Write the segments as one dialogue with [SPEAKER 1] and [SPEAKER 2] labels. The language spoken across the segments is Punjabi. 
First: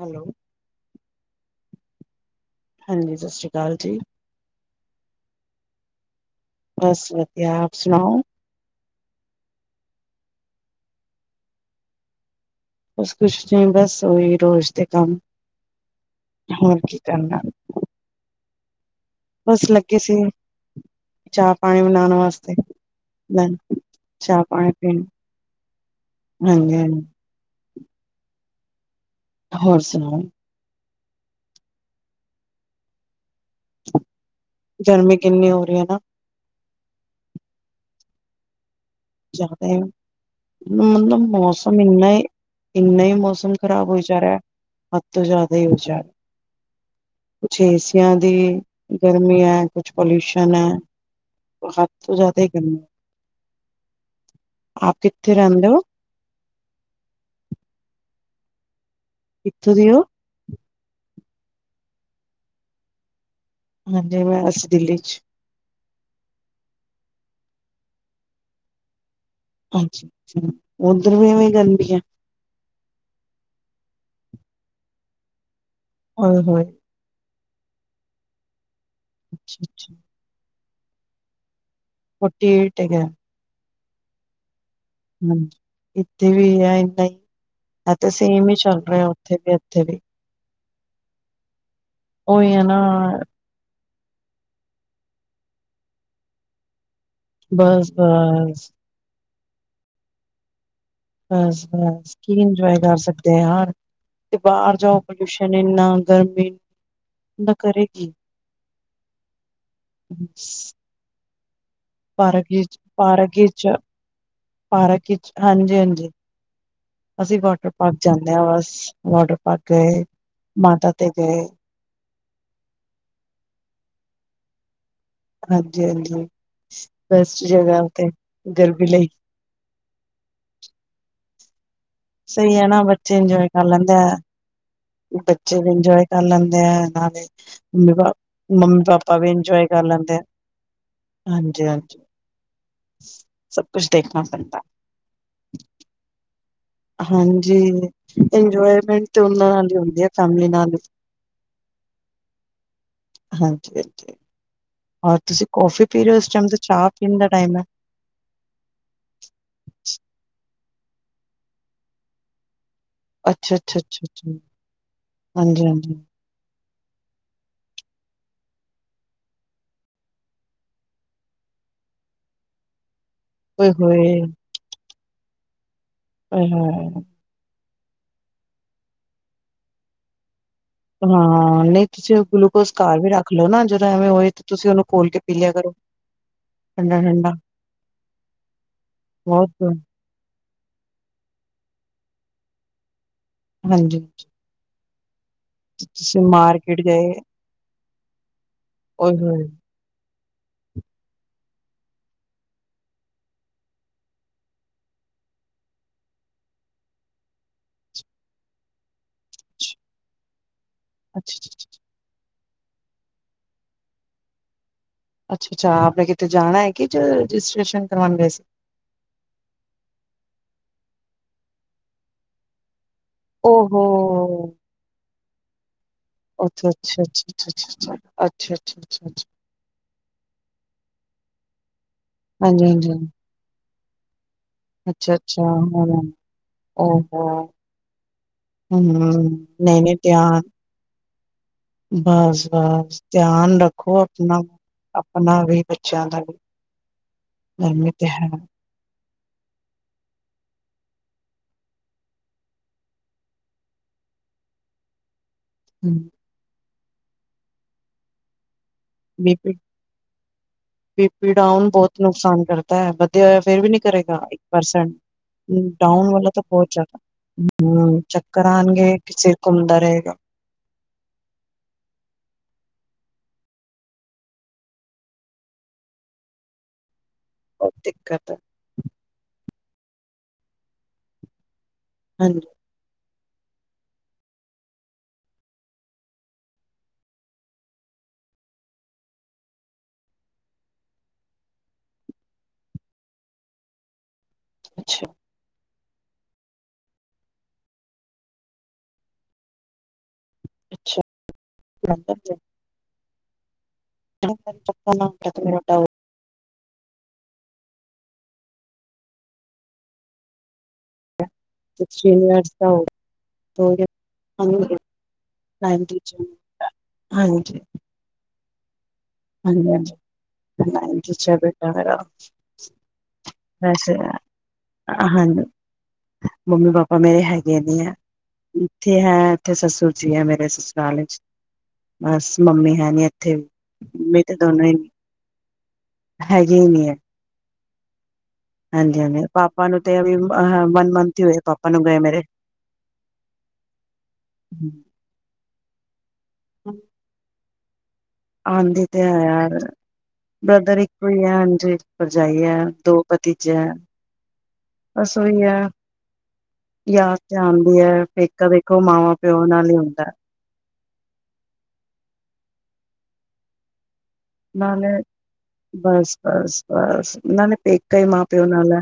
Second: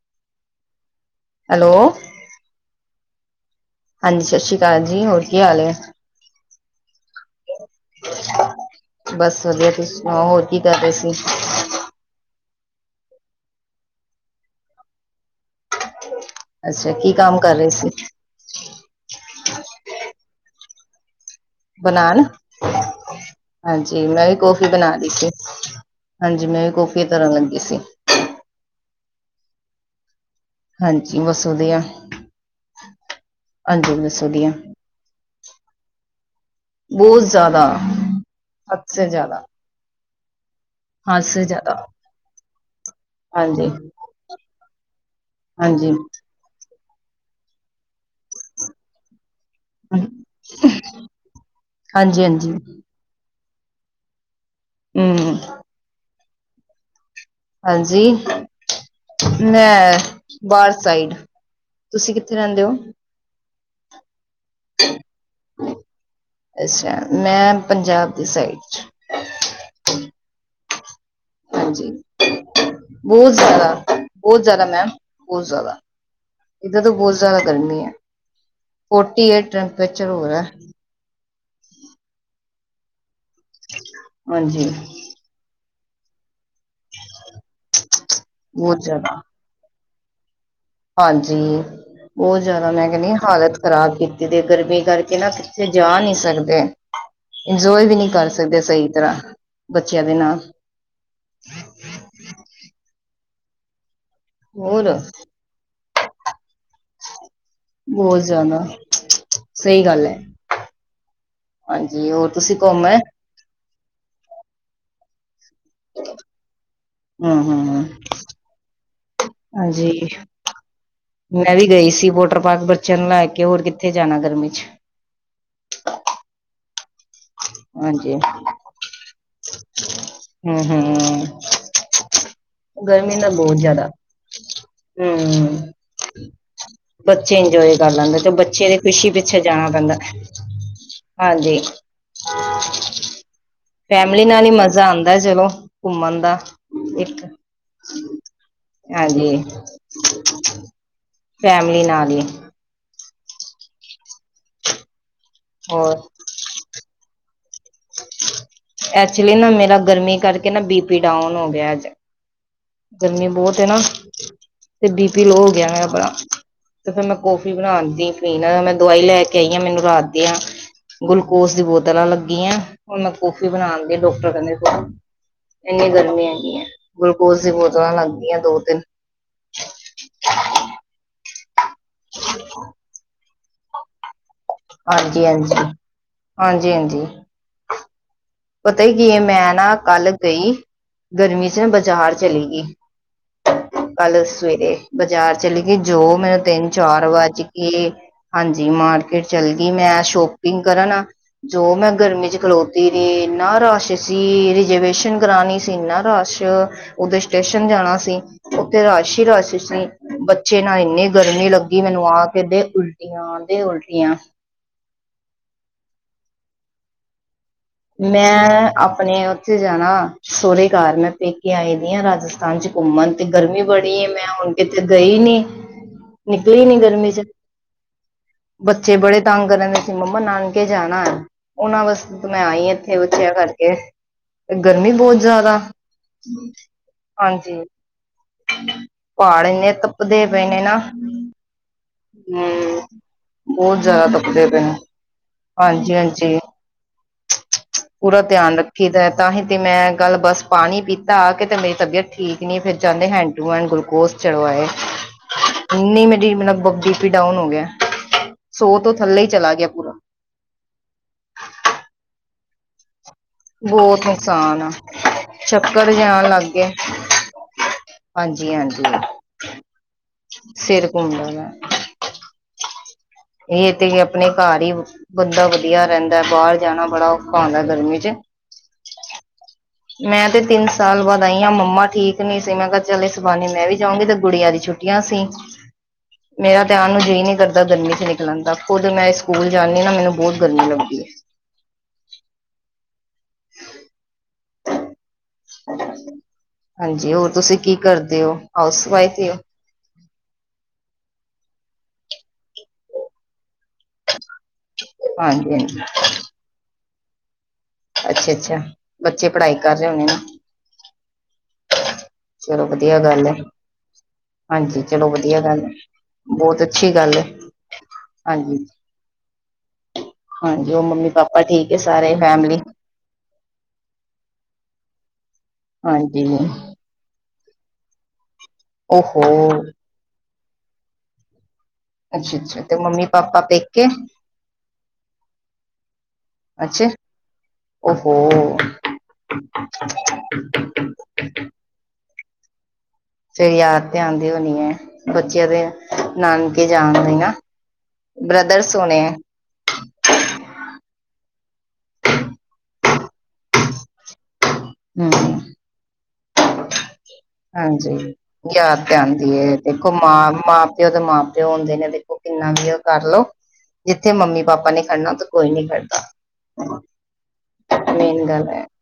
[SPEAKER 1] ਹੈਲੋ।
[SPEAKER 2] ਹੈਲੋ।
[SPEAKER 1] ਹਾਂਜੀ ਸਤਿ ਸ਼੍ਰੀ, ਅਕਾਲ ਜੀ
[SPEAKER 2] ਹਾਂਜੀ, ਸਤਿ ਸ੍ਰੀ ਅਕਾਲ ਜੀ ਹੋਰ ਕੀ ਹਾਲ ਐ?
[SPEAKER 1] ਬਸ ਵਧੀਆ ਆਪ ਸੁਣਾਓ?
[SPEAKER 2] ਬਸ ਵਧੀਆ ਤੁਸੀਂ ਸੁਣਾਓ, ਹੋਰ ਕੀ ਕਰ ਰਹੇ ਸੀ?
[SPEAKER 1] ਬਸ ਕੁਛ ਨਹੀਂ ਬਸ ਉਹੀ ਰੋਜ਼ ਦੇ ਕੰਮ? ਹੋਰ
[SPEAKER 2] ਅੱਛਾ ਕੀ ਕੰਮ
[SPEAKER 1] ਕਰਨਾ
[SPEAKER 2] ਕਰ ਰਹੇ ਸੀ?
[SPEAKER 1] ਬਸ ਲੱਗੇ ਸੀ ਚਾਹ ਪਾਣੀ ਬਣਾਣ
[SPEAKER 2] ਬਣਾਉਣ
[SPEAKER 1] ਵਾਸਤੇ।
[SPEAKER 2] ਹਾਂਜੀ, ਮੈਂ ਵੀ
[SPEAKER 1] ਚਾਹ
[SPEAKER 2] ਕੋਫ਼ੀ
[SPEAKER 1] ਪਾਣੀ
[SPEAKER 2] ਬਣਾ
[SPEAKER 1] ਪੀਣ
[SPEAKER 2] ਰਹੀ ਸੀ। ਹਾਂਜੀ, ਮੈਂ ਵੀ ਕੋਫ਼ੀ ਤਰਨ ਲੱਗੀ ਸੀ?
[SPEAKER 1] ਹੋਰ ਸੁਣਾਓ?
[SPEAKER 2] ਹਾਂਜੀ ਬਸ ਵਧੀਆ। ਹਾਂਜੀ ਬਸ ਵਧੀਆ।
[SPEAKER 1] ਗਰਮੀ ਕਿੰਨੀ ਹੋ ਰਹੀ ਹੈ ਨਾ
[SPEAKER 2] ਬਹੁਤ ਜ਼ਿਆਦਾ ਹੱਦ ਸੇ ਜ਼ਿਆਦਾ।
[SPEAKER 1] ਮਤਲਬ
[SPEAKER 2] ਹੱਦ ਸੇ ਜ਼ਿਆਦਾ
[SPEAKER 1] ਮੌਸਮ ਇੰਨਾ ਇੰਨਾ ਹੀ ਮੌਸਮ
[SPEAKER 2] ਹਾਂਜੀ
[SPEAKER 1] ਖ਼ਰਾਬ ਹੋਈ ਜਾ ਰਿਹਾ। ਹੱਦ ਤੋਂ ਜ਼ਿਆਦਾ ਹੀ ਹੋ
[SPEAKER 2] ਹਾਂਜੀ
[SPEAKER 1] ਜਾਵੇ ਕੁਛ ਏਸੀਆਂ ਦੀ ਗਰਮੀ ਐ। ਕੁਛ ਪੋਲਿਊਸ਼ਨ ਐ ਕੁਝ ਹੱਦ ਤੋਂ
[SPEAKER 2] ਹਾਂਜੀ
[SPEAKER 1] ਜ਼ਿਆਦਾ ਹੀ
[SPEAKER 2] ਹਾਂਜੀ
[SPEAKER 1] ਗਰਮੀ। ਆਪ
[SPEAKER 2] ਹਮ
[SPEAKER 1] ਕਿੱਥੇ ਰਹਿੰਦੇ ਹੋ?
[SPEAKER 2] ਹਾਂਜੀ
[SPEAKER 1] ਕਿੱਥੋਂ ਦੀ ਹੋ
[SPEAKER 2] ਮੈਂ। ਸਾਈਡ ਤੁਸੀਂ ਕਿੱਥੇ ਰਹਿੰਦੇ ਹੋ?
[SPEAKER 1] ਹਾਂਜੀ ਮੈਂ ਬਸ ਦਿੱਲੀ 'ਚ।
[SPEAKER 2] ਅੱਛਾ, ਮੈਂ ਪੰਜਾਬ ਦੀ ਸਾਈਡ 'ਚ।
[SPEAKER 1] ਹਾਂਜੀ ਹਾਂਜੀ, ਓ
[SPEAKER 2] ਹਾਂਜੀ, ਬਹੁਤ ਜ਼ਿਆਦਾ ਬਹੁਤ ਜ਼ਿਆਦਾ ਮੈਮ ਬਹੁਤ ਜ਼ਿਆਦਾ।
[SPEAKER 1] ਓਏ ਹੋਏ।
[SPEAKER 2] ਇੱਧਰ ਤੋਂ ਬਹੁਤ ਜ਼ਿਆਦਾ ਗਰਮੀ ਹੈ, ਫੋਰਟੀ ਏਟ
[SPEAKER 1] ਅੱਛਾ-ਅੱਛਾ,
[SPEAKER 2] ਟੈਂਪਰੇਚਰ ਹੋ ਰਿਹਾ ਹੈ।
[SPEAKER 1] ਫੋਟੀ ਏਟ ਹੈਗਾ।
[SPEAKER 2] ਹਾਂਜੀ।
[SPEAKER 1] ਹਾਂਜੀ ਇੱਥੇ। ਇੱਥੇ ਵੀ ਹੈ ਇੰਨਾ ਹੀ ਹੈ ਇੰਨਾ ਹੀ ਸੇਮ ਹੀ ਚੱਲ ਰਹੇ ਆ, ਉੱਥੇ ਵੀ ਇੱਥੇ ਵੀ।
[SPEAKER 2] ਹਾਂਜੀ ਬਹੁਤ
[SPEAKER 1] ਉਹੀ ਹੈ
[SPEAKER 2] ਜ਼ਿਆਦਾ
[SPEAKER 1] ਨਾ,
[SPEAKER 2] ਮੈਂ ਕਹਿੰਦੀ ਹਾਂ ਹਾਲਤ ਖ਼ਰਾਬ। ਇੱਕ ਤੇ ਗਰਮੀ ਕਰਕੇ ਨਾ, ਕਿੱਤੇ ਜਾ ਨਹੀਂ ਸਕਦੇ। ਇੰਜੋਏ ਵੀ ਨਹੀਂ ਕਰ ਸਕਦੇ
[SPEAKER 1] ਬਸ-ਬਸ।
[SPEAKER 2] ਸਹੀ ਤਰ੍ਹਾਂ, ਬੱਚਿਆਂ ਦੇ ਨਾਲ।
[SPEAKER 1] ਹਾਂਜੀ ਹਾਂਜੀ ਕੀ ਇੰਜਏ ਕਰ ਸਕਦੇ ਯਾਰ। ਤੇ ਬਾਹਰ
[SPEAKER 2] ਹੋਰ
[SPEAKER 1] ਜਾਔ, ਪੋਲਿਊਸ਼ਨ ਇੰਨਾ ਗਰਮੀ। ਬੰਦਾ ਕਰੇ
[SPEAKER 2] ਬਹੁਤ ਜ਼ਿਆਦਾ। ਸਹੀ ਗੱਲ ਹੈ
[SPEAKER 1] ਹਮ। [unintelligible]
[SPEAKER 2] ਹਾਂਜੀ ਹੋਰ
[SPEAKER 1] ਪਾਰਕ
[SPEAKER 2] ਤੁਸੀਂ
[SPEAKER 1] ਇਚ,
[SPEAKER 2] ਘੁੰਮ ਆਏ
[SPEAKER 1] ਪਾਰਕ ਇਚ ਪਾਰ ਹਾਂਜੀ ਹਾਂਜੀ,
[SPEAKER 2] ਹੂੰ
[SPEAKER 1] ਅਸੀਂ
[SPEAKER 2] ਹੂੰ
[SPEAKER 1] ਵਾਟਰ
[SPEAKER 2] ਹੂੰ
[SPEAKER 1] ਪਾਰਕ ਜਾਂਦੇ ਆਂ ਬਸ। ਵਾਟਰ ਪਾਰਕ
[SPEAKER 2] ਹਾਂਜੀ
[SPEAKER 1] ਗਏ, ਮਾਤਾ ਤੇ ਗਏ,
[SPEAKER 2] ਮੈਂ ਵੀ ਗਈ ਸੀ ਵੋਟਰ ਪਾਰਕ ਬੱਚਿਆਂ ਨੂੰ ਲੈ ਕੇ ਹੋਰ ਕਿੱਥੇ ਜਾਣਾ ਗਰਮੀ ਚ।
[SPEAKER 1] ਹਾਂਜੀ! ਹਾਂਜੀ। ਬੈਸਟ ਜਗ੍ਹਾ ਉਥੇ
[SPEAKER 2] ਹਾਂਜੀ
[SPEAKER 1] ਗਰਮੀ ਲਈ।
[SPEAKER 2] ਹੂੰ-ਹੂੰ
[SPEAKER 1] ਸਹੀ ਆ ਨਾ, ਬੱਚੇ
[SPEAKER 2] ਗਰਮੀ ਤਾਂ
[SPEAKER 1] ਇੰਜੋਏ
[SPEAKER 2] ਬਹੁਤ
[SPEAKER 1] ਕਰ
[SPEAKER 2] ਜ਼ਿਆਦਾ
[SPEAKER 1] ਲੈਂਦੇ ਬੱਚੇ ਵੀ
[SPEAKER 2] ਹੂੰ
[SPEAKER 1] ਇੰਜੋਏ ਕਰ ਲੈਂਦੇ ਆ, ਨਾਲੇ
[SPEAKER 2] ਬੱਚੇ ਇੰਜੋਏ ਕਰ ਲੈਂਦੇ ਤੇ ਬੱਚੇ ਦੀ
[SPEAKER 1] ਮੰਮੀ
[SPEAKER 2] ਖੁਸ਼ੀ
[SPEAKER 1] ਪਾਪਾ ਵੀ
[SPEAKER 2] ਪਿੱਛੇ
[SPEAKER 1] ਇੰਜੋਏ
[SPEAKER 2] ਜਾਣਾ
[SPEAKER 1] ਕਰ ਕਰ
[SPEAKER 2] ਪੈਂਦਾ
[SPEAKER 1] ਲੈਂਦੇ ਆ। ਹਾਂਜੀ! ਹਾਂਜੀ। ਸਭ ਕੁਛ ਦੇਖਣਾ
[SPEAKER 2] ਫੈਮਲੀ ਨਾਲ ਹੀ
[SPEAKER 1] ਪੈਂਦਾ
[SPEAKER 2] ਮਜ਼ਾ ਆਉਂਦਾ ਚਲੋ, ਘੁੰਮਣ ਦਾ ਇੱਕ
[SPEAKER 1] ਹਾਂਜੀ ਇੰਜੋਏਮੈਂਟ ਤੇ
[SPEAKER 2] ਹਾਂਜੀ।
[SPEAKER 1] ਉਹਨਾਂ ਨਾਲ ਹੀ ਹੁੰਦੀ ਹੈ ਫੈਮਿਲੀ ਨਾਲ
[SPEAKER 2] ਫੈਮਲੀ ਨਾਲ ਹੀ।
[SPEAKER 1] ਹਾਂਜੀ ਹਾਂਜੀ ਹੁਣ ਤੁਸੀਂ ਕੋਫੀ
[SPEAKER 2] ਹੋਰ
[SPEAKER 1] ਪੀ ਰਹੇ ਹੋ, ਇਸ ਟਾਈਮ ਦਾ ਚਾਹ ਪੀਣ ਦਾ ਟਾਈਮ ਹੈ।
[SPEAKER 2] ਐਕਚੁਲੀ ਨਾ ਮੇਰਾ ਗਰਮੀ ਕਰਕੇ ਨਾ, ਬੀ ਪੀ ਡਾਊਨ ਹੋ ਗਿਆ ਅੱਜ। ਗਰਮੀ
[SPEAKER 1] ਅੱਛਾ
[SPEAKER 2] ਬਹੁਤ ਹੈ ਨਾ,
[SPEAKER 1] ਅੱਛਾ ਅੱਛਾ ਅੱਛਾ
[SPEAKER 2] ਤੇ ਬੀਪੀ ਲੋ ਹੋ
[SPEAKER 1] ਹਾਂਜੀ
[SPEAKER 2] ਗਿਆ ਮੇਰਾ
[SPEAKER 1] ਹਾਂਜੀ
[SPEAKER 2] ਬੜਾ। ਤੇ ਫਿਰ ਮੈਂ ਕੌਫੀ ਬਣਾਉਣ ਦੀ ਪੀਣਾ, ਮੈਂ ਦਵਾਈ ਲੈ ਕੇ ਆਈ ਹਾਂ ਮੈਨੂੰ ਰਾਤ ਦੀਆਂ ਗੁਲੂਕੋਸ ਦੀ ਬੋਤਲਾਂ ਲੱਗੀਆਂ ਐ, ਹੁਣ ਮੈਂ ਕੋਫੀ
[SPEAKER 1] ਓਏ
[SPEAKER 2] ਬਣਾਉਣ ਦੀ
[SPEAKER 1] ਹੋਏ
[SPEAKER 2] ਡਾਕਟਰ ਕਹਿੰਦੇ ਇੰਨੀਆਂ ਗਰਮੀਆਂ
[SPEAKER 1] ਓਏ
[SPEAKER 2] ਹੈਗੀਆਂ
[SPEAKER 1] ਹੋਏ
[SPEAKER 2] ਬੋਤਲਾਂ ਲੱਗਦੀਆਂ ਦੋ ਤਿੰਨ
[SPEAKER 1] ਹਾਂ ਨਹੀਂ ਤੁਸੀਂ ਗੁਲੂਕੋਸ ਘਰ ਵੀ ਰੱਖ ਲਓ, ਨਾ ਜਦੋਂ ਐਵੇਂ ਤੁਸੀਂ ਉਹਨੂੰ ਕੋਲ ਕੇ
[SPEAKER 2] ਹਾਂਜੀ
[SPEAKER 1] ਪੀ ਲਿਆ
[SPEAKER 2] ਹਾਂਜੀ
[SPEAKER 1] ਕਰੋ,
[SPEAKER 2] ਹਾਂਜੀ ਹਾਂਜੀ
[SPEAKER 1] ਠੰਡਾ-ਠੰਡਾ।
[SPEAKER 2] ਪਤਾ ਹੀ ਕੀ ਮੈਂ ਨਾ ਕੱਲ ਗਈ, ਗਰਮੀ ਸੀ ਨਾ ਬਜ਼ਾਰ ਚਲੇ ਗਈ
[SPEAKER 1] ਹਾਂਜੀ
[SPEAKER 2] ਕੱਲ ਸਵੇਰੇ ਬਾਜ਼ਾਰ ਚਲੀ ਗਈ, ਜੋ
[SPEAKER 1] ਤੁਸੀਂ
[SPEAKER 2] ਮੈਨੂੰ ਤਿੰਨ
[SPEAKER 1] ਮਾਰਕੀਟ
[SPEAKER 2] ਚਾਰ
[SPEAKER 1] ਗਏ
[SPEAKER 2] ਵੱਜ ਗਏ ਹਾਂਜੀ
[SPEAKER 1] ਓਏ
[SPEAKER 2] ਮਾਰਕੀਟ
[SPEAKER 1] ਹੋਏ
[SPEAKER 2] ਚੱਲ ਗਈ ਮੈਂ ਸ਼ੋਪਿੰਗ ਕਰਨ, ਜੋ ਮੈਂ ਗਰਮੀ ਚ ਖਲੋਤੀ ਤੇ ਇੰਨਾ ਰਸ਼ ਸੀ ਰਿਜਰਵੇਸ਼ਨ ਕਰਾਣੀ ਸੀ, ਇਨਾ ਰਸ਼ ੳਧੱਰ ਸਟੇਸ਼ਨ ਜਾਣਾ ਅਸੀਂ ਉੱਥੇ ਰਸ਼ ਹੀ ਰਸ਼ ਸੀ ਪਿੱਛੇ ਨਾਲ ਇੰਨੀ ਗਰਮੀ
[SPEAKER 1] ਅੱਛਾ
[SPEAKER 2] ਲੱਗੀ ਮੈਨੂੰ ਆ ਕੇ, ਦੇ ਉਲਟੀਆਂ ਦੇ ਉਲਟੀਆਂ
[SPEAKER 1] ਅੱਛਾ ਅੱਛਾ ਆਪ ਨੇ ਕਿਤੇੇ ਜਾਣਾ ਹੈ ਕਿ ਰਜਿਸਟ੍ਰੇਸ਼ਨ ਕਰਵਾਉਣ ਗਏ ਸੀ
[SPEAKER 2] ਮੈਂ ਆਪਣੇ ਉੱਥੇ ਜਾਣਾ ਸੋਹੁਰੇ ਘਰ ਨ ਪੇਕੇ ਆਏ ਦੀ ਹਾਂ ਰਾਜਸਥਾਨ ਚ, ਘੁੰਮਣ ਤੇ ਗਰਮੀ
[SPEAKER 1] ਓਹੋ
[SPEAKER 2] ਬੜੀ ਮੈਂ ਹੁਣ ਕਿਤੇ ਗਈ ਨੀ ਨਿਕਲੀ
[SPEAKER 1] ਅੱਛਾ
[SPEAKER 2] ਨੀ
[SPEAKER 1] ਅੱਛਾ
[SPEAKER 2] ਗਰਮੀ ਚ,
[SPEAKER 1] ਅੱਛਾ ਅੱਛਾ ਅੱਛਾ ਅੱਛਾ ਅੱਛਾ
[SPEAKER 2] ਬੱਚੇ
[SPEAKER 1] ਅੱਛਾ
[SPEAKER 2] ਬੜੇ
[SPEAKER 1] ਅੱਛਾ
[SPEAKER 2] ਤੰਗ ਕਰਨ ਦੇ ਸੀ, ਮੰਮਾ ਨਾਨਕੇ ਜਾਣਾ ਉਹਨਾਂ ਵਾਸਤੇ ਮੈਂ
[SPEAKER 1] ਹਾਂਜੀ
[SPEAKER 2] ਆਈ
[SPEAKER 1] ਹਾਂਜੀ
[SPEAKER 2] ਇੱਥੇ
[SPEAKER 1] ਹਾਂਜੀ।
[SPEAKER 2] ਬੱਚਿਆ ਕਰਕੇ ਤੇ ਗਰਮੀ
[SPEAKER 1] ਅੱਛਾ
[SPEAKER 2] ਬਹੁਤ
[SPEAKER 1] ਅੱਛਾ
[SPEAKER 2] ਜ਼ਿਆਦਾ,
[SPEAKER 1] ਹੂੰ, ਓਹੋ
[SPEAKER 2] ਹਾਂਜੀ।
[SPEAKER 1] ਹਮ
[SPEAKER 2] ਪਹਾੜ ਇੰਨੇ
[SPEAKER 1] ਨਹੀਂ ਨਹੀਂ
[SPEAKER 2] ਤਪਦੇ
[SPEAKER 1] ਧਿਆਨ
[SPEAKER 2] ਪਏ ਨੇ ਨਾ
[SPEAKER 1] ਬਸ
[SPEAKER 2] ਹਮ
[SPEAKER 1] ਬਸ ਧਿਆਨ
[SPEAKER 2] ਬਹੁਤ
[SPEAKER 1] ਰੱਖੋ
[SPEAKER 2] ਜ਼ਿਆਦਾ
[SPEAKER 1] ਆਪਣਾ
[SPEAKER 2] ਤਪਦੇ ਪਏ ਨੇ
[SPEAKER 1] ਆਪਣਾ ਵੀ,
[SPEAKER 2] ਹਾਂਜੀ
[SPEAKER 1] ਬੱਚਿਆਂ ਦਾ ਵੀ।
[SPEAKER 2] [inaudible]
[SPEAKER 1] ਗਰਮੀ ਤੇ
[SPEAKER 2] ਪੂਰਾ
[SPEAKER 1] ਹੈ
[SPEAKER 2] ਧਿਆਨ ਰੱਖੀ ਦਾ ਐ, ਤਾਂਹੀ ਤੇ ਮੈਂ ਗੱਲ ਬਸ ਪਾਣੀ ਪੀ ਕੇ ਤੇ ਮੇਰੀ ਤਬੀਅਤ ਠੀਕ ਨੀ, ਫਿਰ ਜਾਂਦੇ ਹੈਂਡ ਟੂ ਹੈਂਡ ਗੁਲੂਕੋਸ ਚਲਵਾਏ।
[SPEAKER 1] ਹੂੰ,
[SPEAKER 2] ਨਹੀਂ ਮੇਰੀ ਮਤਲਬ ਬੀ ਪੀ ਡਾਊਨ ਹੋ ਗਿਆ। ਸੌ ਤੋਂ ਥੱਲੇ ਹੀ
[SPEAKER 1] ਬੀ
[SPEAKER 2] ਚਲਾ ਗਿਆ ਪੂਰਾ
[SPEAKER 1] ਪੀ ਡਾਊਨ ਬਹੁਤ ਨੁਕਸਾਨ ਕਰਦਾ ਹੈ। ਫਿਰ ਵੀ ਨੀ
[SPEAKER 2] ਬਹੁਤ
[SPEAKER 1] ਕਰੇਗਾ, ਇੱਕ
[SPEAKER 2] ਨੁਕਸਾਨ ਆ
[SPEAKER 1] ਪਰਸੈਂਟ
[SPEAKER 2] ਚੱਕਰ
[SPEAKER 1] ਡਾਊਨ
[SPEAKER 2] ਜਾਣ
[SPEAKER 1] ਵਾਲਾ ਤਾਂ
[SPEAKER 2] ਲੱਗ
[SPEAKER 1] ਬਹੁਤ
[SPEAKER 2] ਗਏ
[SPEAKER 1] ਜ਼ਿਆਦਾ। ਹੂੰ, ਚੱਕਰ
[SPEAKER 2] ਹਾਂਜੀ
[SPEAKER 1] ਆਣਗੇ
[SPEAKER 2] ਹਾਂਜੀ
[SPEAKER 1] ਸਿਰ ਘੁੰਮਦਾ ਰਹੇਗਾ।
[SPEAKER 2] ਸਿਰ ਘੁੰਮਦਾ ਰਿਹਾ। ਇਹ ਤੇ ਆਪਣੇ ਘਰ ਹੀ ਬੰਦਾ ਵਧੀਆ ਰਹਿੰਦਾ ਬਾਹਰ ਜਾਣਾ ਬੜਾ ਆਉਂਦਾ,
[SPEAKER 1] ਬਹੁਤ
[SPEAKER 2] ਗਰਮੀ ਚ
[SPEAKER 1] ਦਿੱਕਤ ਹੈ
[SPEAKER 2] ਮੈਂ ਤੇ ਤਿੰਨ ਸਾਲ ਬਾਅਦ ਆਈ ਹਾਂ ਮੰਮਾ ਠੀਕ ਨਹੀਂ
[SPEAKER 1] ਹਾਂਜੀ
[SPEAKER 2] ਸੀ, ਮੈਂ ਕਿਹਾ ਚੱਲ ਇਸ ਬਹਾਨੇ ਮੈਂ ਵੀ ਜਾਊਗੀ ਤੇ ਗੁੜੀਆਂ ਦੀ ਛੁੱਟੀਆਂ ਸੀ। ਮੇਰਾ ਤੇ ਆਣ ਦਾ ਜੀ ਨੀ ਕਰਦਾ ਗਰਮੀ ਚ ਨਿਕਲਣ ਦਾ, ਕੁਝ ਮੈਂ ਸਕੂਲ ਜਾਂਦੀ ਨਾ ਮੈਨੂੰ ਬਹੁਤ ਗਰਮੀ ਲੱਗਦੀ ਐ।
[SPEAKER 1] ਅੱਛਾ,
[SPEAKER 2] ਹਾਂਜੀ, ਹੋਰ ਤੁਸੀਂ ਕੀ ਕਰਦੇ ਹੋ ਹਾਊਸ ਵਾਈਫ ਹੀ ਔ?
[SPEAKER 1] ਅੱਛਾ,
[SPEAKER 2] ਹਾਂਜੀ
[SPEAKER 1] ਚਾ
[SPEAKER 2] ਹਾਂਜੀ ਅੱਛਾ-ਅੱਛਾ, ਬੱਚੇ ਪੜ੍ਹਾਈ ਕਰ ਰਹੇ ਹੋਣੇ ਨਾ। ਚਲੋ ਵਧੀਆ ਗੱਲ ਹੈ।
[SPEAKER 1] ਹਾਂਜੀ
[SPEAKER 2] ਹਾਂਜੀ, ਚਲੋ ਵਧੀਆ ਗੱਲ ਐ ਬਹੁਤ ਅੱਛੀ ਗੱਲ ਐ ਹਾਂਜੀ।
[SPEAKER 1] ਹਾਂਜੀ-ਹਾਂਜੀ,
[SPEAKER 2] ਹਾਂਜੀ ਉਹ ਮੰਮੀ
[SPEAKER 1] ਨਾਈਥ ਚ
[SPEAKER 2] ਪਾਪਾ ਠੀਕ
[SPEAKER 1] ਬੇਟਾ
[SPEAKER 2] ਹੈ
[SPEAKER 1] ਮੇਰਾ।
[SPEAKER 2] ਸਾਰੇ ਫੈਮਲੀ
[SPEAKER 1] ਬਸ ਹਾਜੀ,
[SPEAKER 2] ਹਾਂਜੀ
[SPEAKER 1] ਮੰਮੀ ਪਾਪਾ ਮੇਰੇ ਹੈਗੇ ਨੀ ਆ। ਇੱਥੇ ਹੈ,
[SPEAKER 2] ਓਹੋ
[SPEAKER 1] ਇੱਥੇ ਸੱਸੁਰ ਜੀ ਹੈ ਮੇਰੇ ਸੁਸਰਾਲ ਚ, ਬਸ
[SPEAKER 2] ਅੱਛਾ ਅੱਛਾ ਤੇ
[SPEAKER 1] ਮੰਮੀ ਹੈ ਨੀ ਇੱਥੇ
[SPEAKER 2] ਪਾਪਾ
[SPEAKER 1] ਵੀ
[SPEAKER 2] ਪੇਕੇ
[SPEAKER 1] ਮੰਮੀ ਤੇ ਦੋਨੋ ਹੀ ਹੈਗੇ ਈ ਨੀ
[SPEAKER 2] ਅੱਛਾ
[SPEAKER 1] ਐ।
[SPEAKER 2] ਓਹੋ
[SPEAKER 1] ਹਾਂਜੀ-ਹਾਂਜੀ, ਪਾਪਾ ਨੂੰ ਤੇ ਵਨ ਮੰਥ ਹੀ ਹੋਏ ਪਾਪਾ ਨੂੰ ਗਏ ਮੇਰੇ
[SPEAKER 2] ਫੇਰ ਯਾਦ ਤੇ ਆਦੀ ਹੋਣੀ ਐ? ਬੱਚਿਆਂ ਦੇ ਨਾਨਕੇ ਜਾਦੇ ਨਾ, ਬ੍ਰਦਰਸ
[SPEAKER 1] ਆਦੀ
[SPEAKER 2] ਹੋਣੇ
[SPEAKER 1] ਤੇ ਹੈ ਯਾਰ, ਬ੍ਰਦਰ ਇੱਕੋ ਹੀ ਆ ਹਾਂਜੀ ਭਰਜਾਈ ਆ ਦੋ ਪਤੀਜੇ ਆ।
[SPEAKER 2] ਹਮ
[SPEAKER 1] ਬਸ ਔਹੀ ਏ,
[SPEAKER 2] ਹਾਂਜੀ
[SPEAKER 1] ਪੇਕਾ ਦੇਖੋ
[SPEAKER 2] ਯਾਦ ਤੇ
[SPEAKER 1] ਮਾਵਾਂ
[SPEAKER 2] ਆਂਦੀ
[SPEAKER 1] ਪਿਓ
[SPEAKER 2] ਏ
[SPEAKER 1] ਨਾਲ ਹੀ
[SPEAKER 2] ਦੇਖੋ
[SPEAKER 1] ਹੁੰਦਾ
[SPEAKER 2] ਮਾਂ ਮਾਂ ਪਿਓ ਦੇ ਮਾਂ ਪਿਓ ਹੁੰਦੇ ਨੇ ਦੇਖੋ। ਕਿੰਨਾ ਵੀ ਉਹ ਕਰਲੋ। ਜਿੱਥੇ ਮੰਮੀ ਪਾਪਾ ਨੇ
[SPEAKER 1] ਨਾਲੇ
[SPEAKER 2] ਖੜਨਾ ਓਥੇ ਕੋਈ ਨੀ ਖੜਦਾ
[SPEAKER 1] ਬਸ-ਬਸ-ਬਸ ਨਾਲੇ ਪੇਕਾ ਹੀ ਮਾਂ
[SPEAKER 2] ਮੇਨ
[SPEAKER 1] ਪਿਓ
[SPEAKER 2] ਗੱਲ ਏਹ।
[SPEAKER 1] ਨਾਲ ਹੈ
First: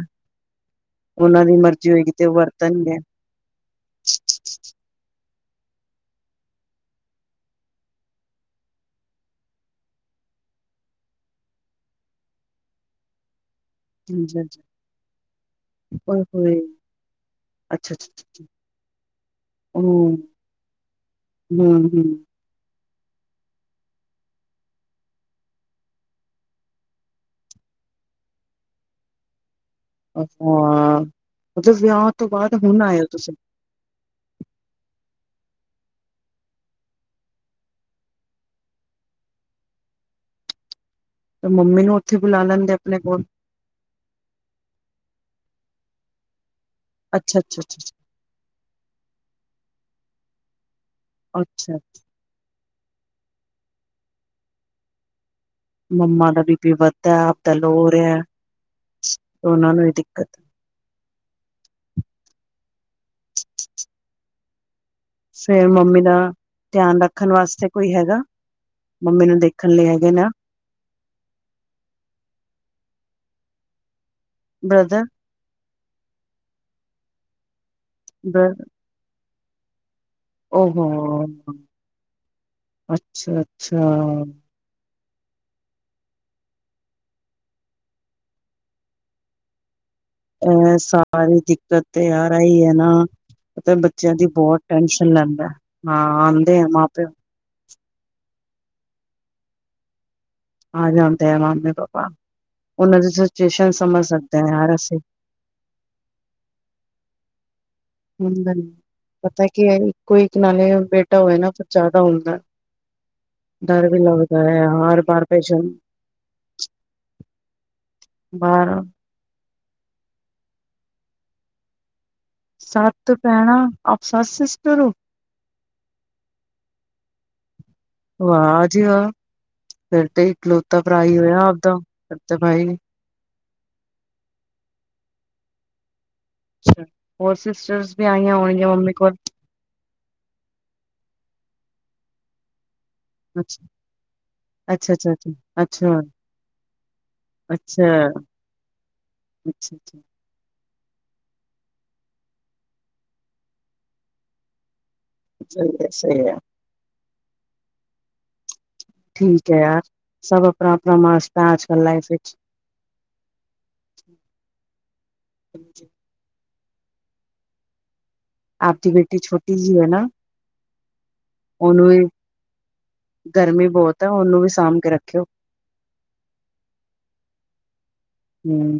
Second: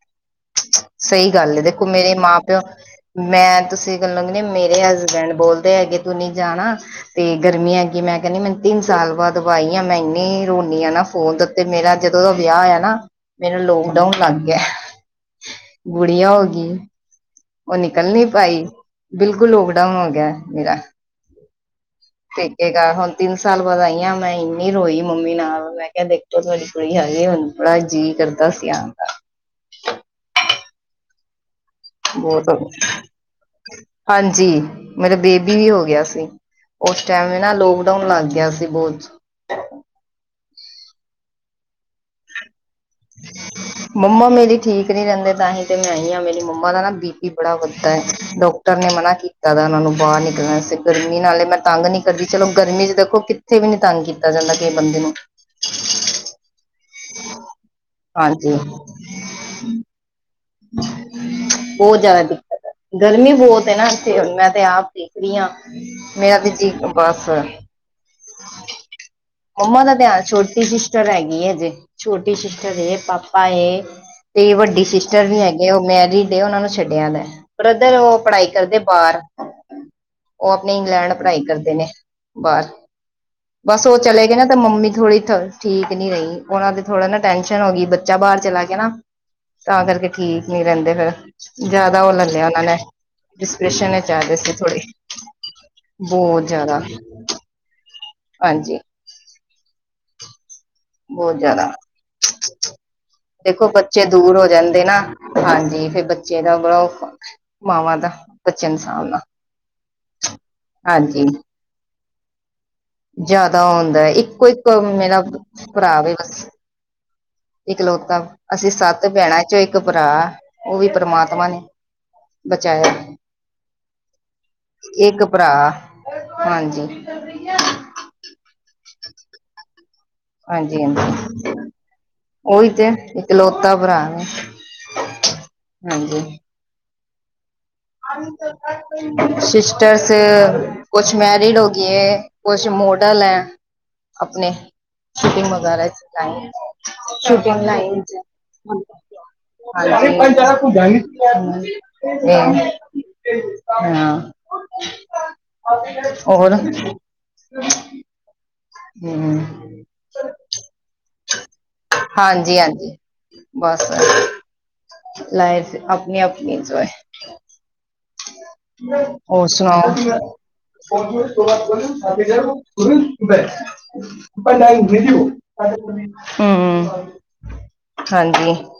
[SPEAKER 2] ਸਹੀ
[SPEAKER 1] ਉਹਨਾਂ
[SPEAKER 2] ਗੱਲ
[SPEAKER 1] ਦੀ
[SPEAKER 2] ਹੈ। ਦੇਖੋ
[SPEAKER 1] ਮਰਜ਼ੀ ਹੋਏਗੀ
[SPEAKER 2] ਮੇਰੇ
[SPEAKER 1] ਤੇ ਉਹ
[SPEAKER 2] ਮਾਂ ਪਿਓ
[SPEAKER 1] ਵਰਤਣਗੇ
[SPEAKER 2] [unintelligible] ਮੈਂ ਤੁਸੀਂ ਗੱਲੋਂ ਕਹਿ ਮੇਰੇ ਹਸ ਡ ਬੋਲਦੇ ਹੈਗੇ ਤੂੰ ਨੀ ਜਾਣਾ ਤੇ ਗਰਮੀ ਹੈਗੀ ਐ, ਮੈਂ ਕਹਿੰਨੀ ਐ ਤਿੰਨ ਸਾਲ ਬਾਅਦ ਵਾਈ ਆ ਮੈਂ, ਰੋਨੀ ਆ ਨਾ ਫੋਨ ਤੇ ਤੇ ਮੇਰਾ ਜਦੋਂ ਦਾ ਵਿਆਹ ਆਇਆ ਨਾ, ਮੇਨੂੰ ਲੋਕਡਾਊਨ ਲੱਗ ਗਿਆ,
[SPEAKER 1] ਹਾਂਜੀ-ਹਾਂਜੀ
[SPEAKER 2] ਗੁੜੀਆਂ ਹੋ
[SPEAKER 1] ਓਏ-ਹੋਏ
[SPEAKER 2] ਗਈ ਉਹ ਨੀ ਨਹੀਂ
[SPEAKER 1] ਅੱਛਾ-ਅੱਛਾ
[SPEAKER 2] ਭਾਈ ਬਿਲਕੁਲ ਲੋਕਡਾਊਨ ਹੋ ਗਿਆ ਮੇਰਾ
[SPEAKER 1] ਹੂੰ-ਹੂੰ-ਹੂੰ
[SPEAKER 2] ਤੇਕ, ਹੁਣ ਤਿੰਨ ਸਾਲ ਬਾਅਦ ਆਈ ਆ, ਮੈਂ ਇੰਨੀ ਰੋਈ ਮੰਮੀ ਨਾਲ ਮੈਂ ਕਿਹਾ ਦੇਖੋ ਤੁਹਾਡੀ ਕੁੜੀ ਹ ਦਾ ਜੀਅ ਕਰਦਾ ਸੀ ਆਣ ਦਾ,
[SPEAKER 1] ਅੱਛਾ,
[SPEAKER 2] ਬਹੁਤ, ਹਾਂਜੀ ਮਤਲਬ ਬੇਬੀ ਵੀ ਹੋ ਗਿਆ ਸੀ, ਉਸ ਟਾਈਮ ਵੀ ਨਾ ਲੋਕਡਾਊਨ ਲੱਗ ਗਿਆ ਸੀ, ਬਹੁਤ
[SPEAKER 1] ਮੰਮੀ ਨੂੰ ਉੱਥੇ ਬੁਲਾ ਲੈਂਦੇ। ਆਪਣੇ ਕੋਲ
[SPEAKER 2] ਮੰਮਾ ਮੇਰੀ ਠੀਕ ਨੀ ਰਹਿੰਦੇ, ਤਾਂਹੀ ਤੇ ਮੈਂ ਆਈ ਆ ਮੇਰੀ ਮੰਮਾ, ਦਾ ਨਾ ਬੀ ਪੀ
[SPEAKER 1] ਅੱਛਾ
[SPEAKER 2] ਬੜਾ
[SPEAKER 1] ਅੱਛਾ ਅੱਛਾ
[SPEAKER 2] ਵੱਦਾ
[SPEAKER 1] ਅੱਛਾ
[SPEAKER 2] ਐ, ਡਾਕਟਰ ਨੇ ਮਨਾ ਕੀਤਾ ਦਾ ਉਹਨਾਂ ਨੂੰ ਬਾਹਰ ਨਿਕਲਣ ਵਾਸਤੇ ਗਰਮੀ ਨਾਲੇ ਮੈਂ
[SPEAKER 1] ਅੱਛਾ
[SPEAKER 2] ਤੰਗ ਨੀ ਕਰਦੀ ਚਲੋ ਗਰਮੀ ਚ ਦੇਖੋ, ਕਿੱਥੇ ਵੀ ਨੀ ਤੰਗ ਕੀਤਾ ਜਾਂਦਾ ਕਈ ਬੰਦੇ ਨੂੰ।
[SPEAKER 1] ਮੰਮਾ ਦਾ ਬੀ ਪੀ ਵੱਧਦਾ ਆਪਦਾ ਲੋ ਰਿਹਾ,
[SPEAKER 2] ਹਾਂਜੀ
[SPEAKER 1] ਤੇ ਉਹਨਾਂ ਨੂੰ ਵੀ ਦਿੱਕਤ
[SPEAKER 2] ਬਹੁਤ ਜ਼ਿਆਦਾ ਦਿੱਕਤ ਹੈ, ਗਰਮੀ ਬਹੁਤ ਐ ਮੈਂ ਤੇ ਆਪ ਦੇਖ ਰਹੀ ਆ,
[SPEAKER 1] ਫੇਰ
[SPEAKER 2] ਹਾਂ
[SPEAKER 1] ਮੰਮੀ ਦਾ
[SPEAKER 2] ਮੇਰਾ ਤੇ ਜੀ
[SPEAKER 1] ਧਿਆਨ
[SPEAKER 2] ਬਸ
[SPEAKER 1] ਰੱਖਣ ਵਾਸਤੇ ਕੋਈ ਹੈਗਾ ਮੰਮੀ ਨੂੰ ਦੇਖਣ
[SPEAKER 2] ਮੰਮਾ
[SPEAKER 1] ਲਈ
[SPEAKER 2] ਦਾ
[SPEAKER 1] ਹੈਗੇ
[SPEAKER 2] ਧਿਆਨ
[SPEAKER 1] ਨਾ
[SPEAKER 2] ਛੋਟੀ ਸੀ। ਸ਼ਿਸਟਰ ਹੈਗੀ ਏ ਹਜੇ ਛੋਟੀ ਸ਼ਿਸਟਰ ਏ ਪਾਪਾ ਏ ਤੇ ਵੱਡੀ
[SPEAKER 1] ਬ੍ਰਦਰ
[SPEAKER 2] ਸ਼ਿਸਟਰ। ਹੈਗੇ ਉਹ ਮੈਰਿਡ ਏ ਉਹਨਾਂ ਨੂੰ ਛੱਡਿਆ ਦ ਬ੍ਰਦਰ ਉਹ ਪੜ੍ਹਾਈ
[SPEAKER 1] ਬ੍ਰ
[SPEAKER 2] ਕਰਦੇ ਬਾਹਰ। ਉਹ ਆਪਣੇ
[SPEAKER 1] ਓਹੋ
[SPEAKER 2] ਇੰਗਲੈਂਡ ਪੜ੍ਹਾਈ ਕਰਦੇ ਨੇ ਬਾਹਰ
[SPEAKER 1] ਅੱਛਾ
[SPEAKER 2] ਬਸ
[SPEAKER 1] ਅੱਛਾ
[SPEAKER 2] ਉਹ ਚਲੇ ਗਏ ਨਾ ਤਾਂ ਮੰਮੀ। ਥੋੜੀ ਠੀਕ ਨੀ ਰਹੀ। ਉਹਨਾ ਤੇ ਥੋੜਾ ਨਾ ਟੈਂਸ਼ਨ ਹੋਗੀ ਬੱਚਾ ਬਾਹਰ ਚਲਾ ਗਯਾ ਨਾ। ਤਾਂ ਕਰਕੇ ਠੀਕ ਨੀ
[SPEAKER 1] ਐ
[SPEAKER 2] ਰਹਿੰਦੇ ਫਿਰ
[SPEAKER 1] ਸਾਰੀ ਦਿੱਕਤ
[SPEAKER 2] ਜ਼ਿਆਦਾ
[SPEAKER 1] ਤੇ
[SPEAKER 2] ਉਹ ਲੈ
[SPEAKER 1] ਆ
[SPEAKER 2] ਲਿਆ ਉਹਨਾਂ
[SPEAKER 1] ਰਹੀ ਹੈ
[SPEAKER 2] ਨੇ
[SPEAKER 1] ਨਾ। ਪਤਾ
[SPEAKER 2] ਡਿਸਪ੍ਰੈਸ਼ਨ ਚ
[SPEAKER 1] ਬੱਚਿਆਂ
[SPEAKER 2] ਆ
[SPEAKER 1] ਦੀ
[SPEAKER 2] ਗਏ ਸੀ
[SPEAKER 1] ਬਹੁਤ
[SPEAKER 2] ਥੋੜੇ
[SPEAKER 1] ਟੈਸ਼ਨ ਲੈਂਦਾ। ਹਾਂ
[SPEAKER 2] ਬਹੁਤ
[SPEAKER 1] ਆਂਦੇ ਆ
[SPEAKER 2] ਜ਼ਿਆਦਾ
[SPEAKER 1] ਮਾਂ ਪਿਓ
[SPEAKER 2] ਹਾਂਜੀ ਬਹੁਤ ਜ਼ਿਆਦਾ
[SPEAKER 1] [unintelligible] ਉਹਨਾਂ ਦੀ
[SPEAKER 2] ਦੇਖੋ
[SPEAKER 1] ਸਿਚੁਏਸ਼ਨ
[SPEAKER 2] ਬੱਚੇ
[SPEAKER 1] ਸਮਝ ਸਕਦੇ
[SPEAKER 2] ਦੂਰ ਹੋ
[SPEAKER 1] ਹਾਂ ਯਾਰ
[SPEAKER 2] ਜਾਂਦੇ ਨਾ
[SPEAKER 1] ਅਸੀਂ
[SPEAKER 2] ਹਾਂਜੀ ਫੇਰ ਬੱਚੇ ਦਾ ਬੜਾ ਔਖਾ ਮਾਵਾਂ ਦਾ ਬੱਚੇ ਨੂੰ
[SPEAKER 1] [unintelligible]
[SPEAKER 2] ਸਾਂਭਣਾ
[SPEAKER 1] ਪਤਾ ਕੀ ਹੈ ਇੱਕੋ ਇੱਕ ਨਾਲੇ ਬੇਟਾ
[SPEAKER 2] ਹਾਂਜੀ
[SPEAKER 1] ਹੋਏ ਨਾ ਫ਼ੇਰ ਜ਼ਿਆਦਾ ਹੁੰਦਾ।
[SPEAKER 2] ਜਿਆਦਾ
[SPEAKER 1] ਡਰ ਵੀ
[SPEAKER 2] ਹੁੰਦਾ
[SPEAKER 1] ਲੱਗਦਾ
[SPEAKER 2] ਇੱਕੋ
[SPEAKER 1] ਹੈ
[SPEAKER 2] ਇੱਕ
[SPEAKER 1] ਹਰ
[SPEAKER 2] ਮੇਰਾ
[SPEAKER 1] ਬਾਰ ਭੇਜਣ
[SPEAKER 2] ਭਰਾ ਵੇ ਬਸ ਇਕਲੌਤਾ
[SPEAKER 1] ਬਾਹਰ
[SPEAKER 2] ਅਸੀਂ ਸੱਤ ਭੈਣਾਂ [unintelligible] ਇੱਕ ਭਰਾ ਉਹ ਵੀ ਪਰਮਾਤਮਾ ਨੇ ਬਚਾਇਆ
[SPEAKER 1] ਸੱਤ ਭੈਣਾਂ ਆਪ ਸੱਤ ਸ਼ਿਸਟਰ ਓ?
[SPEAKER 2] ਇੱਕ ਭਰਾ ਹਾਂਜੀ।
[SPEAKER 1] ਵਾਹ ਜੀ ਵਾਹ। ਫਿਰ ਤੇ ਇਕਲੋਤਾ
[SPEAKER 2] ਹਾਂਜੀ
[SPEAKER 1] ਪ੍ਰਾ ਈ
[SPEAKER 2] ਹਾਂਜੀ
[SPEAKER 1] ਹੋਯਾ ਆਪਦਾ [unintelligible] ਤੇ ਪਾਈ।
[SPEAKER 2] ਇਕਲੋਤਾ ਪ੍ਰਾ ਏ ਹਾਂਜੀ।
[SPEAKER 1] [unintelligible] ਵੀ ਆਈਆਂ ਹੋਣਗੀਆਂ ਮੰਮੀ ਕੋਲ
[SPEAKER 2] ਸ਼ਿਸਟਰ ਤੇ ਕੁਛ ਮੈਰਿਡ ਹੋਗੀ ਏ ਕੁਛ ਮੋਡਲ ਹੈ
[SPEAKER 1] ਅੱਛਾ
[SPEAKER 2] ਆਪਣੇ
[SPEAKER 1] ਅੱਛਾ ਅੱਛਾ
[SPEAKER 2] ਸ਼ੂਟਿੰਗ
[SPEAKER 1] ਅੱਛਾ
[SPEAKER 2] ਵਗੈਰਾ
[SPEAKER 1] ਅੱਛਾ
[SPEAKER 2] ਚ ਲਾਈਨ ਸ਼ੂਟਿੰਗ ਲਾਈਨ ਚ।
[SPEAKER 1] ਅੱਛਾ ਅੱਛਾ ਅੱਛਾ।
[SPEAKER 2] [unintelligible]
[SPEAKER 1] ਸਹੀ ਹੈ
[SPEAKER 2] [unintelligible]
[SPEAKER 1] ਸਹੀ ਹੈ
[SPEAKER 2] ਹੋਰ?
[SPEAKER 1] ਠੀਕ ਹੈ ਯਾਰ ਸਭ ਆਪਣਾ ਆਪਣਾ ਮਸਤ ਆ ਅਜ ਕੱਲ ਲਾਈਫ ਵਿੱਚ।
[SPEAKER 2] ਹਾਂਜੀ ਹਾਂਜੀ ਬਸ ਲਾਈਫ ਆਪਣੀ ਆਪਣੀ। [unintelligible]
[SPEAKER 1] ਆਪਦੀ ਬੇਟੀ
[SPEAKER 2] ਹੋਰ
[SPEAKER 1] ਛੋਟੀ ਜਿਹੀ ਹੈ ਨਾ
[SPEAKER 2] ਸੁਣਾਓ?
[SPEAKER 1] ਉਹਨੂੰ ਵੀ ਗਰਮੀ ਬਹੁਤ ਹੈ ਉਹਨੂੰ ਵੀ
[SPEAKER 2] ਬਟ
[SPEAKER 1] ਸਾਂਭ
[SPEAKER 2] ਆਈ
[SPEAKER 1] ਕੇ
[SPEAKER 2] [unintelligible]
[SPEAKER 1] ਰੱਖਿਓ
[SPEAKER 2] ਹੂੰ, ਹਾਂਜੀ।
[SPEAKER 1] ਹਮ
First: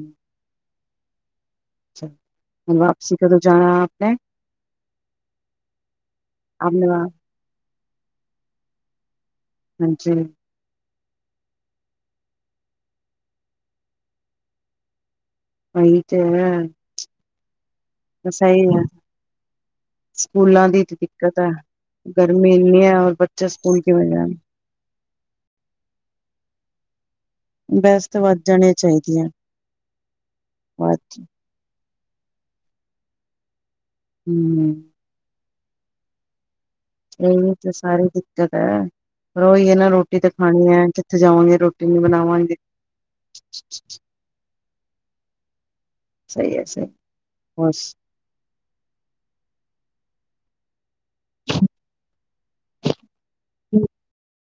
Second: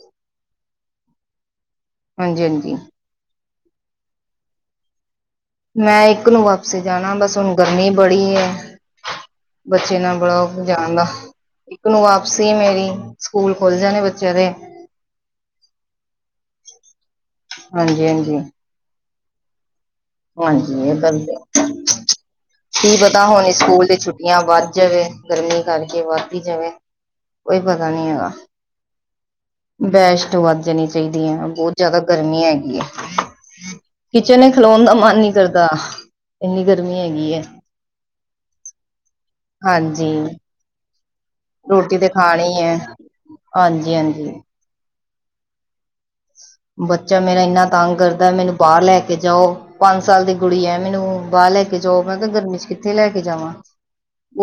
[SPEAKER 2] ਹਾਂਜੀ
[SPEAKER 1] ਵਾਪਸੀ ਕਦੋਂ ਜਾਣਾ ਆਪ ਨੇ?
[SPEAKER 2] ਮੈਂ ਇੱਕ ਨੂੰ ਵਾਪਸੀ ਜਾਣਾ ਬਸ ਹੁਣ ਗਰਮੀ ਬੜੀ ਹੇ। ਬੱਚੇ
[SPEAKER 1] ਹਾਂਜੀ
[SPEAKER 2] ਨਾਲ ਬੜਾ [unintelligible] ਜਾਣਦਾ। ਇੱਕ ਨੂੰ ਵਾਪਸੀ ਮੇਰੀ ਸਕੂਲ ਖੁੱਲ ਜਾਣੇ ਬੱਚਿਆਂ ਦੇ
[SPEAKER 1] [unintelligible]
[SPEAKER 2] ਹਾਂਜੀ--ਹਾਂਜੀ।
[SPEAKER 1] ਸਹੀ ਹੈ ਸਕੂਲਾਂ ਦੀ
[SPEAKER 2] ਹਾਂਜੀ ਇਹ ਗੱਲ ਤੇ
[SPEAKER 1] ਦਿੱਕਤ
[SPEAKER 2] ਹੈ
[SPEAKER 1] ਗਰਮੀ ਇੰਨੀ ਹੈ
[SPEAKER 2] ਕੀ
[SPEAKER 1] ਔਰ
[SPEAKER 2] ਪਤਾ
[SPEAKER 1] ਬੱਚੇ
[SPEAKER 2] ਹੁਣ ਸਕੂਲ ਦੇ
[SPEAKER 1] ਕਿਵੇਂ ਜਾਣ
[SPEAKER 2] ਛੁੱਟੀਆਂ ਵੱਧ ਜਾਵੇ। ਗਰਮੀ ਕਰਕੇ ਵੱਧ ਇ ਜਾਵੇ। ਕੋਈ ਪਤਾ
[SPEAKER 1] ਵੈਸ
[SPEAKER 2] ਨੀ
[SPEAKER 1] ਤਾਂ
[SPEAKER 2] ਹੈਗਾ
[SPEAKER 1] ਵੱਧ ਜਾਣੀਆਂ ਚਾਹੀਦੀਆਂ।
[SPEAKER 2] [unintelligible] ਵੱਧ ਜਾਣੀ ਚਾਹੀਦੀ ਹੈ ਬਹੁਤ ਜ਼ਿਆਦਾ ਗਰਮੀ ਹੈਗੀ ਹੈ। ਕਿਚਨ ਚ
[SPEAKER 1] ਹਮ
[SPEAKER 2] ਖਲੋਣ ਦਾ ਮਨ ਨੀ ਕਰਦਾ ਇੰਨੀ ਗਰਮੀ ਹੈਗੀ ਹੈ
[SPEAKER 1] ਇਹੀ ਤਾਂ ਸਾਰੀ ਦਿੱਕਤ ਹੈ। ਪਰ ਉਹੀ ਹੈ ਨਾ
[SPEAKER 2] ਹਾਂਜੀ
[SPEAKER 1] ਰੋਟੀ ਤਾਂ ਖਾਣੀ ਹੈ ਕਿੱਥੇ ਜਾਵਾਂਗੇ ਰੋਟੀ ਨੀ ਬਣਾਵਾਂਗੇ।
[SPEAKER 2] ਹਾਂਜੀ--ਹਾਂਜੀ।
[SPEAKER 1] ਸਹੀ ਹੈ ਸਹੀ
[SPEAKER 2] ਬੱਚਾ ਮੇਰਾ ਇੰਨਾ
[SPEAKER 1] ਬਸ
[SPEAKER 2] ਤੰਗ ਕਰਦਾ ਮੈਨੂੰ ਬਾਹਰ ਲੈ ਕੇ ਜਾਓ ਪੰਜ ਸਾਲ ਦੀ ਕੁੜੀ ਐ ਮੈਨੂੰ ਬਾਹਰ ਲੈ ਕੇ ਜਾਓ ਮੈਂ ਕਹਯਾ ਗਰਮੀ ਚ ਕਿੱਥੇ ਲੈ ਕੇ ਜਾਵਾਂ।